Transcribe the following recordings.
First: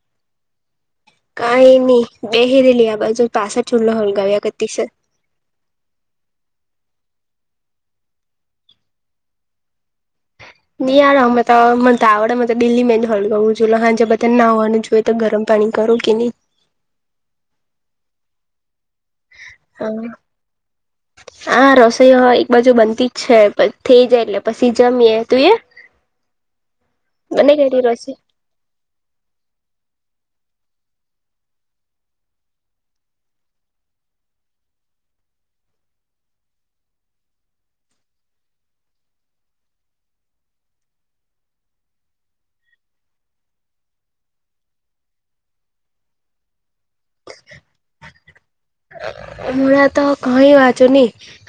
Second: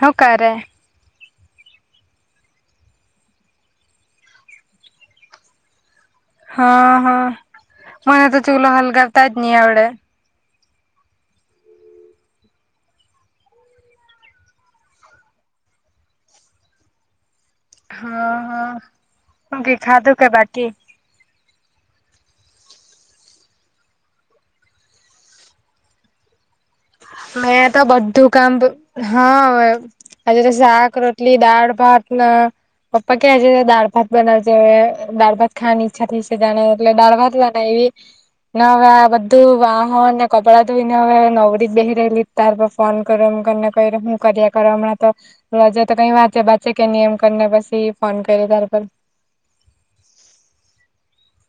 હું કરે? કઈ નહી બેહિ રેલી આ બાજુ પાછર ચુલા હોલગાવા કરતી સે. [unintelligible] હા હા મને તો ચૂલો હલગવતા જ ની આવડે. યાર હમને તો મન તો આવડે દિલ્હી મે ન હલગાવું છું એલે હાંજે બધને નાવાનું જોઈએ તો ગરમ પાણી કરો કે નહી. હા હા હુ કે ખાધું હા કે બાકી? આ રસોઈ હો એક બાજુ બનતી જ છે. થઈ જાય એટલે પછી જમીએ, તું એ? [unintelligible] બને મે તો ગયેલી રસોઈ? બધું કામ હા હવે આજે તો શાક, રોટલી, દાળ, ભાત ન પપ્પા ક્યા છે? દાળ ભાત બનાવજે હવે દાળ ભાત ખાવાની ઈચ્છા થઈ છે જાણે એટલે દાળ ભાત બના હવે આ બધું વાહન ને કપડા ધોઈ ન હવે નવ બેહી રેલી તાર પ ફોન કર્યો [inaudible] એમને ક હું કર્યા કર હમણાં તોજ તો કઈ વાંચે કે કે ની એમ કરને પછી ફોન કર્યો તાર ઉપર હુંમણા તો કઈ વાંચો ની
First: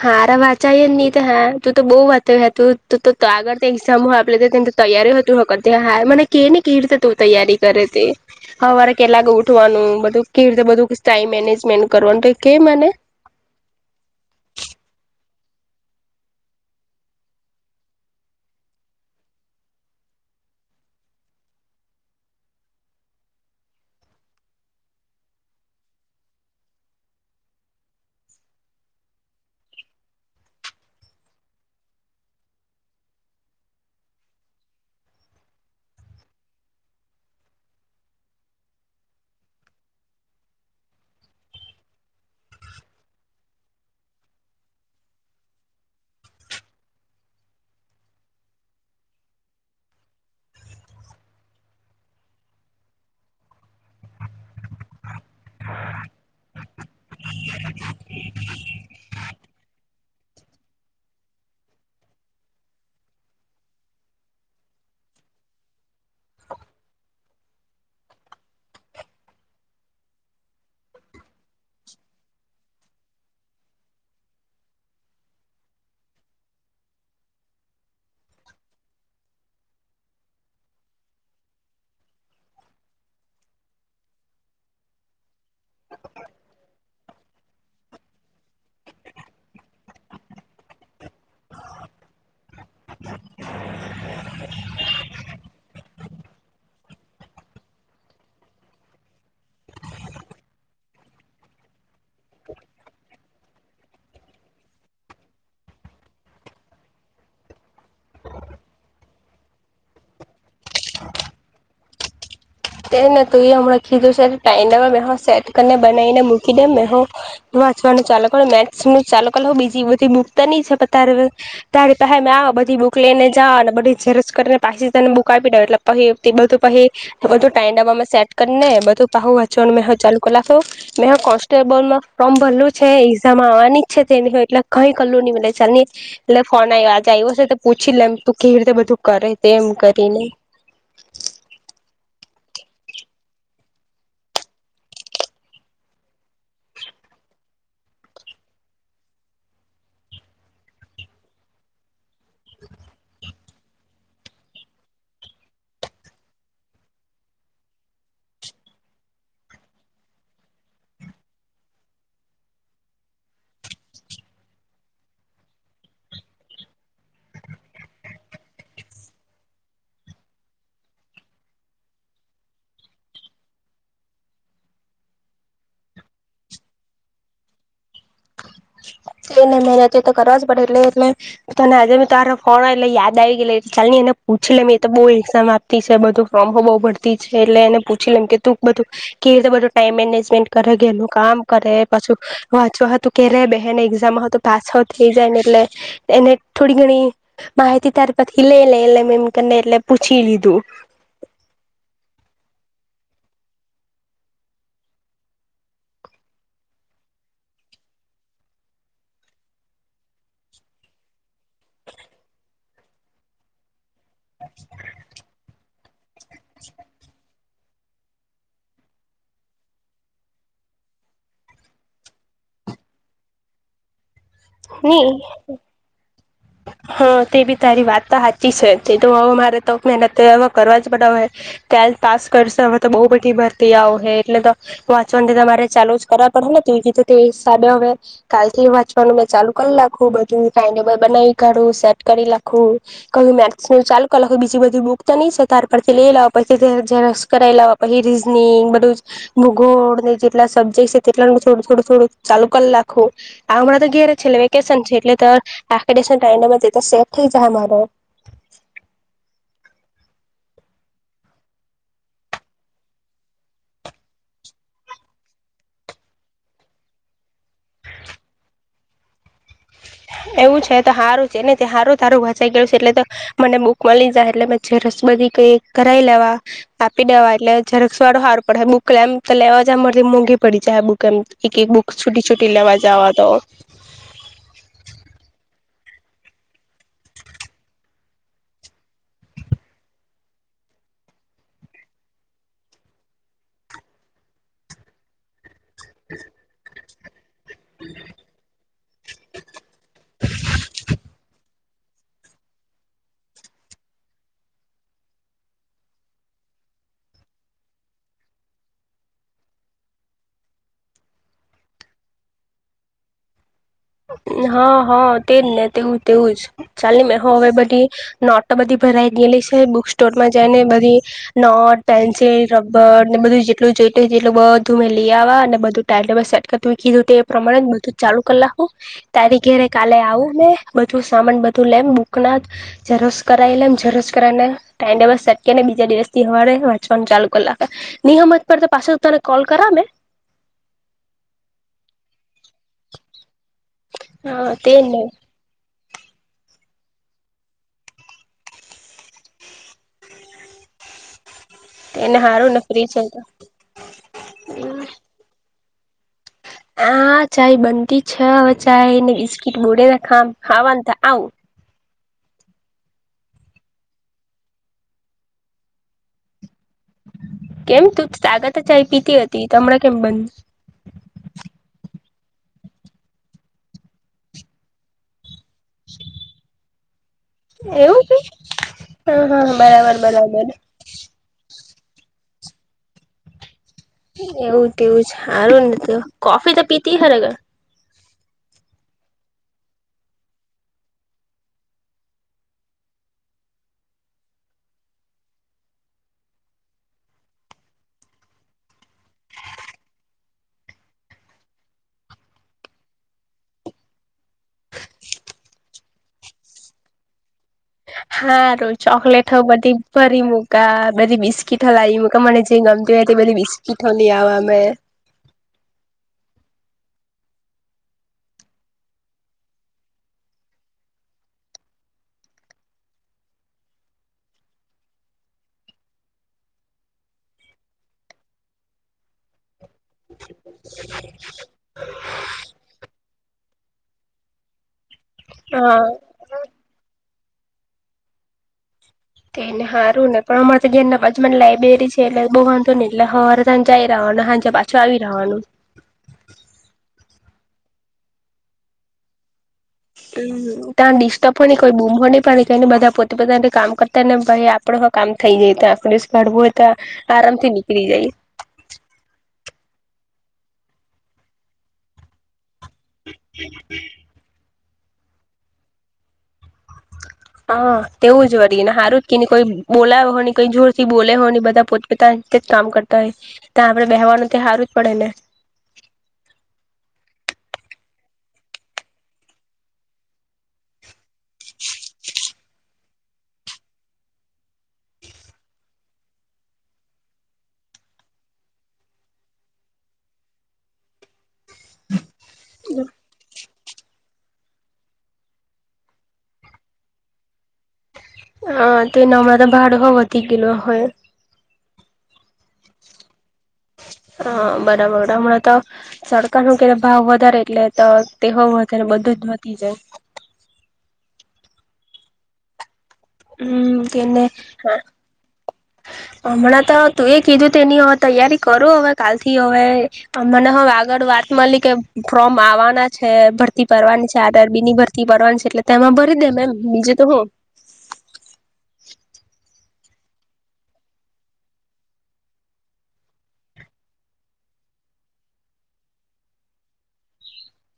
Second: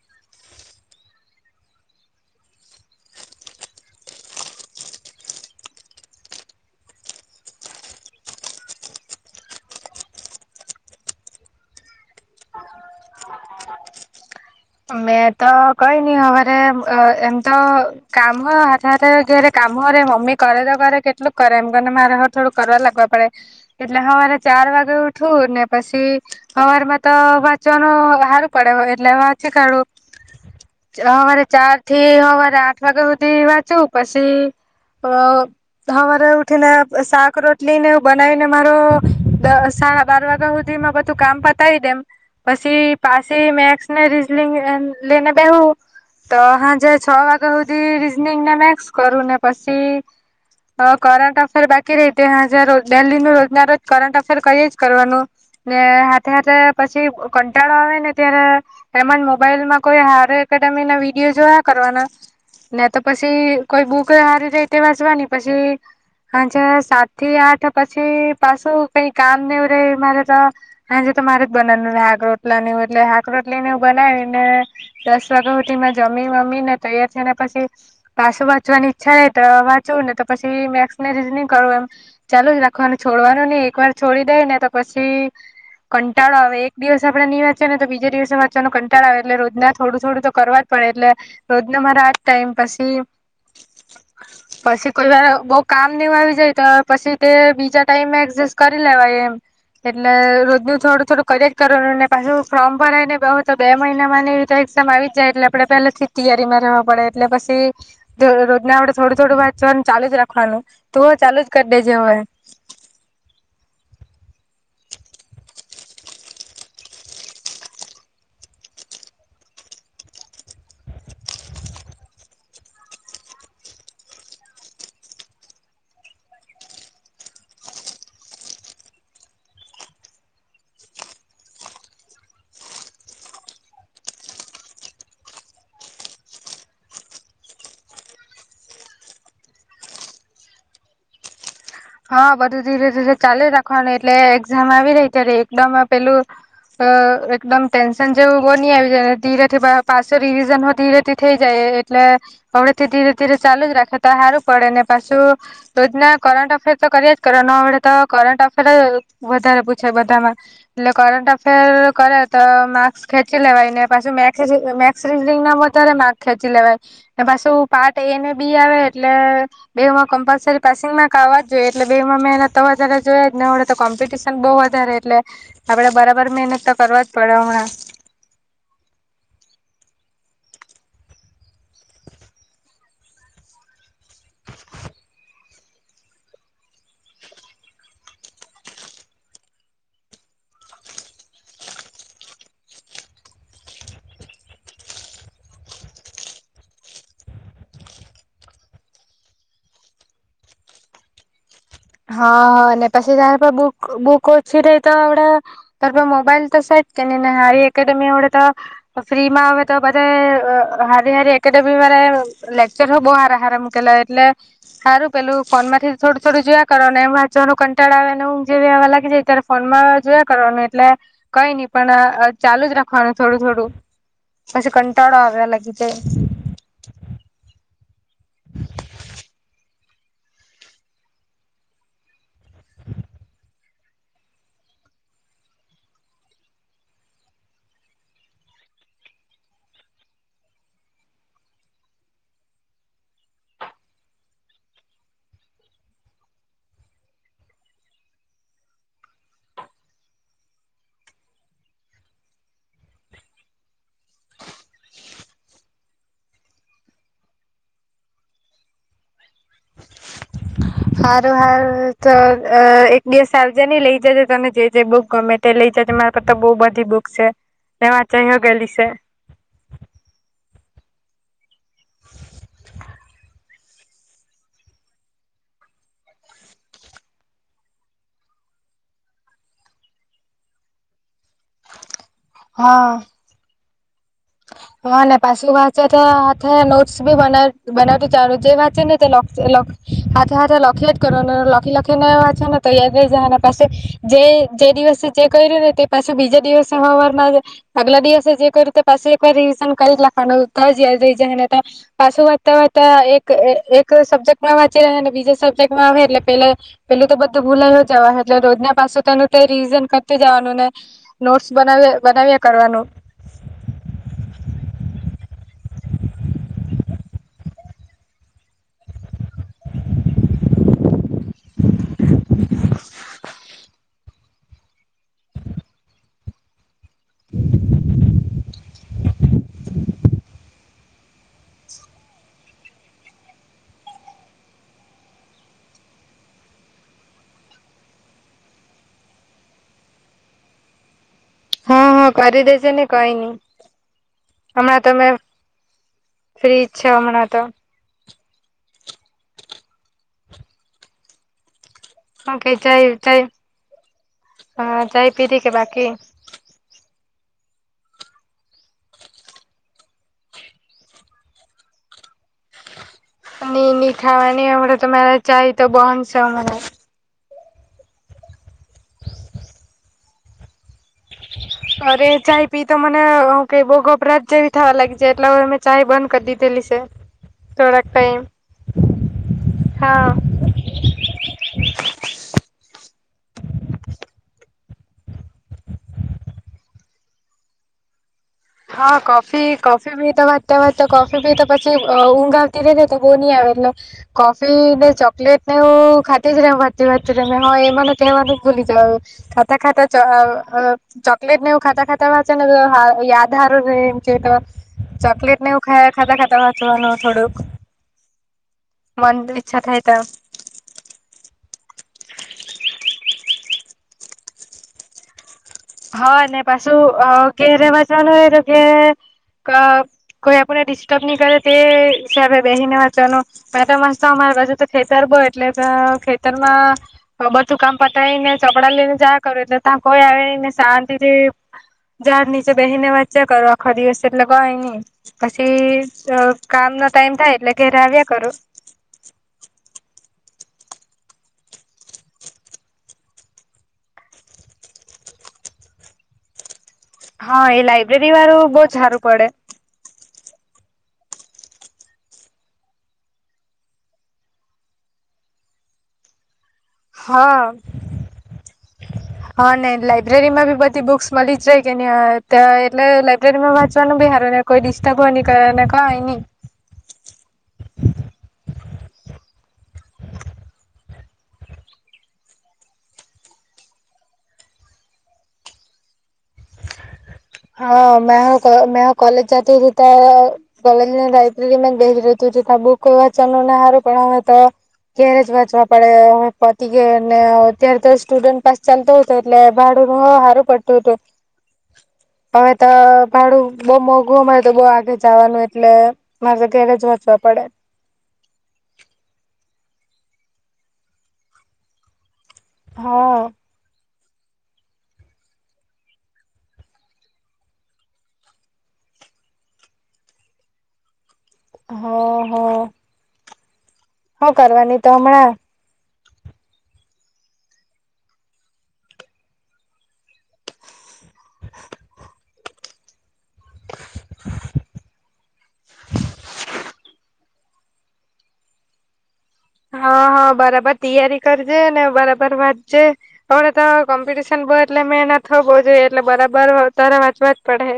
હારા વાંચાય જ ની તે હા તું તો બવ વાંચવ્યા તું તો તો આગળ એક્ઝામું આપલી તે તૈયારી હતી હુ કરતી હા મને કે ને કેવી રીતે તું તૈયારી કરે. તી હવારે કેલાક ઉઠવાનું બધું કેવી રીતે બધું ટાઈમ મેનેજમેન્ટ કરવાનું કે મને. મેં તો કઈ ની હવારે અ એમતો કામ હો હાથ રે હાથે ઘેરે કામ હો રે મમ્મી કરે તો કરે કેટલુંક કરે એમ કરને મારે હો થોડું કરવા લાગવા પડે એટલે હવે મારે ચાર વાગે ઉઠું ને પછી અવારમાં તો વાંચવાનું સારું પડે એટલે ચી કાઢું. સવારે ચાર થી સવારે આઠ વાગ્યા સુધી વાંચું પશી અ હવારે ઉઠી ને શાક રોટલી ને એવ બનાવીને મારો દસ સાડા બાર વાગ્યા સુધી માં બધું કામ પતાવી દેમ પછી પાછી મેસની રિ લેને બે હું તો હાજે છ વાગ્યા સુધી રીઝનિંગ ને મેક્સ કરું ને પછી હ કરંટ અફેર બાકી રેય તે હાજે રોજ દેહીનું રોજ ના રોજ કરંટ અફેર કરીએે જ કરવાનું. ને હાથે હાથે પછી કંટાળો આવે ને ત્યારે એમજ મોબાઈલ માં કોઈ હાર એકેડેમી ના વિડીયો જોયા કરવાના ને તો પછી કોઈ બુક સારી રે તે વાંચવાની પછી હાજે સાત થી આઠ પછી પાછું કઈ કામ ને એવ રે મારે તો મારે જ બનાવાનું હાક રોટલા ન એલે હાક રોટલી ને બનાવીને દસ વાગ્યા સુધી જમી વમી ને તૈયાર થયા ને પછી પાસુ વાંચવાની ઈચ્છા રે તો વાંચવું ને તો પછી મેસ ને રીજનિંગ કરવું એમ ચાલુ જ રાખવાને છોડવાનું ની એક વાર છોડી દે ને તો પછી કંટાળો આવે એક દિવસ આપડે હી વાંચી ને તો બીજા દિવસ તો વાંચવાનો કંટાડો આવે એટલે રોજ ના થોડું થોડું તો કરવા જ પડે એટલે રોજ ન મારા આજ ટાઈમ. પશી પછી કોઈ વાર બઉ કામ ની આવી જાય તો પછી તે બીજા ટાઈમે એડજસ્ટ કરી લેવાય એમ. એટલે રોજ નું થોડું થોડું કરેક કરવાનું ને પાછું ફોર્મ ભરાય ને તો બે મહિનામાં ની રતે એક્ઝામ આવી જાય એટલે આપડે પેલેથી જ તૈયારીમાં રહેવા પડે એટલે પછી રોજ ના આપડે થોડું થોડું વાંચવાનું ચાલુ જ રાખવાનું તો ચાલુ જ કરી દેજે હવે. તેને તું એ હમના ખીધું છે ટાઈ મેહ સેટ કરીને બનાવીને મૂકી દેમ મે હો. વાંચવાનું ચાલ કરું મેસ નું ચાલ કરલું બીજી બધી બુક તો ની છપતારું. તારી પાહે મે આવા થી બુક લઈને જવા અને બધી ઝરજ કરીને પાછી તન બુક આપી દે એટલે પછી બધું પહી બધું ટાઈમ ડબમે સેટ કરી ને બધું પહુ વાચો મે હુ ચાલુ કલ લખું મે કોન્સ્ટેબલમાં ફોમ ભરલું છે એઝામવાની જ છે તેની હોય એટલે કઈ કરલું નઈટલે ચાલ એટલે ફોન આવી આજે તો પૂછી લેમ તું કેવી રીતે બધું કરે તેમમ કરીને. હા બધું ધીરે ધીરે ચાલે રાખવાનું એટલે એક્ઝામ આવી રહી ત્યારે એકદમ પેલું. અ એકદમ ટેન્શન જેવું બની આવી જાય ધીરેથી પાસે રિવિઝન ધીરેથી થઇ જાય. એટલે હવેથી ધીરે ધીરે ચાલુ જ રાખે તો સારું પડે ને પાછું રોજના કરટ અફે તો કરીએ જ કરે ન આ વડે તો કરંટ અફેર વધારે પૂછે, બધામાં એટલે કરંટ અફેર કરે તો માર્ક્સ ખેચી લેવાય ને પાછું મે મે રીંગ ના વધારે માર્ક્સ ખેચી લેવાય. ને પાછું પાર્ટ એ ને બી આવે એટલે બેમાં કમ્પલસરી પાસિંગ માક જો એટલે બે માં મહેનત તો વધારે જોઈ જનેડે તો કોમ્પિટિશન બહુ વધારે એટલે આપડે બરાબર મ તો કરવા જ પડે હમણાં. [inaudible] એને મહેનત તો કરવા જ પડે એટલે એટલે તને આજે તારો ફોન એટલે યાદ આવી ગયેલે ચાલની એને પૂછી લેમ એ તો બહુ એક્ઝામ આપતી છે બધુ ફોર્મો બહુ ભરતી છે, એટલે એને પૂછી લેમ કે તું બધું કે કેવી રીતે બધું ટાઈમ મેનેજમેન્ટ કરે ઘેર નું કામ કરે પાછું વાંચવા હતું કેરે બેહે એક્ઝામ તો પાસ આઉટ થઈ જાય ને એટલે એને થોડી ઘણી માહિતી ત્યારે પથી લે લેમ એટલે મેં એમને એટલે પૂછી લીધું. હા ને પસી તારા બુક બુક ઓછી રહે તો આવડે તાર મોબાઈલ તો સ કે ની ને હારી એકેડેમી અવડે તો ફ્રી માં આવે તો બધાએ અ હારી હારી એકેડેમી દ્વારા લેકચર હો બો હાર-હાર મુકેલા એટલે હારું પેલું ફોન માથી થોડું થોડું જોયા કરો ને વા ચવાનું કંટાળ આવે ને ઉંધ જેવી આવા લાગી જાય ત્યારે ફોન માં જોયા કરવાનું એટલે કઈ ની પણ-અ ચાલુ જ રાખવાનું થોડું થોડું પછી ની કંટાળો આવ્યા લાગી જાય. હા તે બી તારી વાત તો હાચી છે તે તો હવે મારે તો મહેનત હવે કરવા જ પડવે. ટ્વેંલ્થ પાસ કરશે હવે તો બઉ બધી ભરતી આવ હે એટલે તો વાંચવાન થી તમારે ચાલુ જ કરવા પડેહેને. તે કીધું હતું તે હિસાબે હવે કાલથી વાંચવાનું મેં ચાલુ કલખુ બધું ટાઈમટેબલ બનાઈ કરું સેટ કરી લાખું કલ મેક્સ નું ચાલુ કર લાખું બીજી બધી બુકસ તો ની છે તારા પરથી લે લઉં. પછી [unintelligible] ઝેરોક્ષ કરાઈ લેહ પહી રીઝનિંગ બધું ભૂગોળને જેટલા સબ્જેક્ટ છે તેટલા ન થોડું થોડું થોડું ચાલુ કલ્લાખું આમાતો ક્યારે છેલ્લે વેકેશન છે, એટલે તરત [unintelligible] ટાઈમ ને બધું તો સેટ થઈ જાહે મારું. હારું હાર તો અ એક-બે [unintelligible] લઈ જજે તને જે-જે બુક બહુ ગમે તે લઈ જજે મારા કરત બહુ બધી બુક સે ને વાંચાઈ હગેલી સે. [inaudible] એવું છે તો હારું છે ને હારું તારું વાચાઈ ગયું સે એટલે તો મને બુક મળી જાય એટલે મે [unintelligible] રિકૈક કરાઈ લેવા આપી દેવા એટલે ઝેરોક્ષ વાળો હારું પડેહ બુક લેમ તો લેવા જ [unintelligible] મોંઘી પડી જાહે બુક એમ એક એક બુક છૂટી છૂટી લેવા હા જાવા તો. હા ને પાશુ વાત [unintelligible] હાથે નોટસ બી બનાયુ બનાવતી ચારો જે વાચે ને તે લખ લખ હાથે હાથે લખ ખ્યાં જ કરો ને લખી-લખીને વાંચો ને તો યાદ રહી જાહે ને પસી જે જે દિવસે જે કર્યું ને તે પાછું બીજા દિવસે હવાર માજ આગલા દિવસે જે કર્યુ તે પાસુ એક વાર રિવઝન કરી લાખવાનું તોજ યાદ રહી જાહે નેતો પાસુ વાત્તાવાત્તા એક એ એક સબ્જેક્ટમાં વાંચી લેવાનું બીજા સબ્જેક્ટમાં આવે એટલે પેલા પેલું તો બધું ભુલાઈ જ જવા હે જ એટલે રોજના વા સો તેનું તે રીઝન કરતુ જવાનું ને નોટસ બનાવ્યા-બનાવ્યા કરવાનું. હા હા તેજને તેવું તેવું જ ચાલી મેહો હવે બધી નોટ બધી ભરાઈ ગયેલી સે બુક સ્ટોટમાં જઈ ને બધી નોટ, પેન્સિલ, રબર ને બધું જેટલું જ જેટ જેટલું બધું મેં લી આવા અને બધું ટાઈમટેબલ સેટ કરતુ કીધું તે પ્રમાણે જ બધું ચાલુ કલાખ તારી ઘેરે કાલે આવું મે બધું સામાન બધું લેમ બુક ના ઝેરોક્ષ કરાય લેમ જેરોસ કરાના ટાઈમ ટેબલ સેટ કેને ને બીજા દિવસથી હવારે વાંચવાનું ચાલુ કલ્લાખ નિ હમજ પડ પાછુ તને કોલ કર મે? હા-હા કરી દેજેને કઈ ની. હા તેને. ફ્રિજ છ હમણા તો. તેને હ હારું ને કઈ ફ્રી ચાય છે ચાય તો હ ચાય પીધી કે બાકી? આ ચાય બનતી છ હવે ચાય ને બિસ્કીટ બોડેના [unintelligible] ખાવા ત આવું. અને ની ખાવાની હમણા તો માર ચાય તો બન છે હમડે. કેમ તું તાગતે ચાય પીતી હતી તમણા કેમ બન? અરે ચાય પી તો મને હુંકે બો ગોપરાજ જેવી થવા લાગી છે એટલ [unintelligible] ચાય બંધ કરી દીધેલી સે. એવું કે હ-હ-હ હા બરાબર-બરાબર. [inaudible] એવું તેવું જ હારું ને તો કોફી તો પીતી? [inaudible] હા કોફી કોફી પી તો વાતા વાતા કોફી પી તો પછી અ ઊંઘ આવતી રે તો બોની આવે એટલે કોફી ને ચોકલેટ ને એવું ખાતી જ રમ વાતી-વાતી [unintelligible] હ એમને કેવાનું ભૂલી જઉ ખાતા-ખાતા ચ-અ-અ ચોકલેટ ને એવુ ખાતા ખાતા વાચે ને તો [unintelligible] ધારુને એમ કે ચકલેટ ને એવુ ખા-ખાતા-ખાતા વાચવાનું થોડુંક. હારુ મન ચોકલેટ હ ઈચ્છા બધી થાય તો ભરી મૂકા બધી બિસ્કીટ હ લાવી બકા મને જે ગમે તે-તે પેલી બસ્કીટ હલી આવામે. હા અનેને પાછું કે રવા જવાનું હોય તો કે કોઈ આપણને ડિસ્ટર્બ નહી કરે તે હિસાબે બેહી ને વાંચવાનું. મે તો મસ્ત આમા હજ તો ખેતર બો એટલે ખેતરમાં બધું કામ પતાવી ને ચોપડા લઈને જાયા કરો એટલે તા કોઈ આવેને શાંતિથી જત નીચે બેહીને વાંચીયા કરુ આખો દિવસે એટલે કય નહી હા પછી કામ નો ટાઈમ થાય એટલે ઘેરે આવીયા કરું. તેને સારું ને પણ અમારે તો ધ્યાના પાંચમાં લાઈબ્રેરી છે એટલે બહુ વાંધો નહી એટલે હરે તને જઈ રહ્યો ને સાંજે પાછો આવી રહ્યો ને. હમ. હા એ લાઈબ્રેરી વાળું બહ સારું પડે. હમ ત્યાં ડિસ્ટર્બ પણ કોઈ બૂમો પણને બધા પોતે પોતા કામ કરતા ને ભાઈ આપડો કામ થઈ જાય. ત્યા આંખરેસ પાડવું હોય તો હા આરામથી નીકળી જાય. લાબ્રેરીમાં બી બધી બુક્સ મળી જાય કે નહી એટલે લાાઈબ્રેરી માં વાંચવાનો બી હારુને કોઈ ડિસ્ટર્બ હોની કરે ને કાઈ ની. [unintelligible] હ તેવું જ વળીને હારું જ કે કોઈ બોલા હો કોઈ જોર થી બોલે હો બધા પોતપતા કામ કરતા હોય ત્યાં આપડણે બેહેવાનું ત્યા હારવું જ પડે ને. હા મે હો મે હો કોલેજ જાતી તો કલેજ લાયબ્રેરીમાં [unintelligible] જો તા બુકઈ વાચન નને સારું પણે તો ક્યારે જ વાંચવા પડે પતી ગયાને. અત્યારે તો સ્ટુડન્ટ પાસ ચાલતો હતો એટલે હ હારું પડતું હતું. હમ. તમે તો ભાડું બઉુ મોંઘુંમારે તો બઉુ આગે જવાનું એટલે મારે ઘેરે જ વચવા પડે. હ તેના માટે ભાડું વધી ગેલુ હોય. હા. હા બરાબર હમણાં તો સરકાર ન ક ભાવ વધારે એટલે તો તેહો વધારે બધું જ વધી જાય. હા હા. હમ કેને હમણાં હમણાં તો તું એ કીધું તેની હવે તૈયારી કરું હવે કાલથી હવે [unintelligible] આગળ વાત મળ કે ફ્રોમ આવવાના છે. ભરતી પરની છે આધર બી ની ભરતી પરની છે એટલે તેમાં ભરી દેમ એમ બીજું તો હું. હા હ બરાબર તિયારી કરજે ને બરાબર વાંચજે. હવે તો કોમ્પિટીશન બ એટલે મેહેનત થ બો જોઈએ એટલે બરાબર તારા વાંચવા જ પડ હે.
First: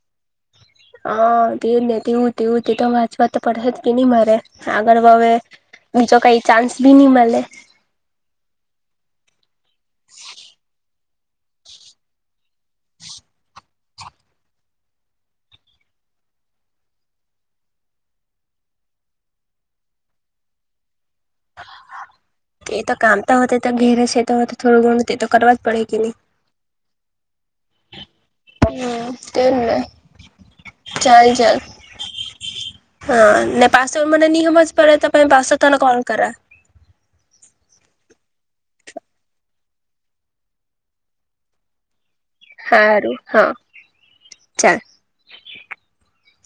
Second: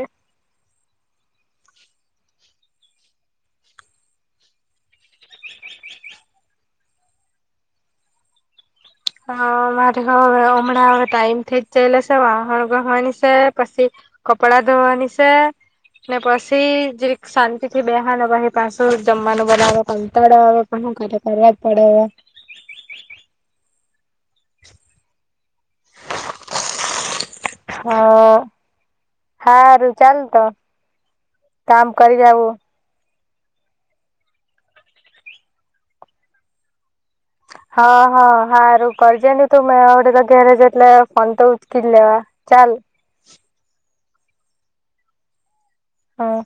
[inaudible] હા તેનેવુંવું તો વાચ વાત તો પડશે જ કે નહી મારે આગળ હવે બીજા કઈ ચાન્સ બી ની મલે હા મારે હવે હમણાં હવે ટાઈમ થઇ જેલો શે વાહણ ગહવાની શે પછી કપડા ધોવાની શે ને પછી જીરીક શાંતિ થી બેહવાનુ પહી પાછું જમવાનું બનાવે કંતાળ આવે પણ હું કરે કરવા જ પડે હવે તે તો કામતા હો તો ઘેરે છે તો થોડું ઘણું તે તો કરવા પડે કેની હ ને હારું ચાલતો ચાલ ચાલ કામ કરી જવું હા ને પાસો એ મને ની હમજ પડે પહી પાસો તને કોલ કરા [inaudible] હા હા હારું કરીજે ને તું મે તો ઘેરે જ એટલે ફોન તો ઉંચકી જ લેવા ચાલ હારું હા ચાલ હા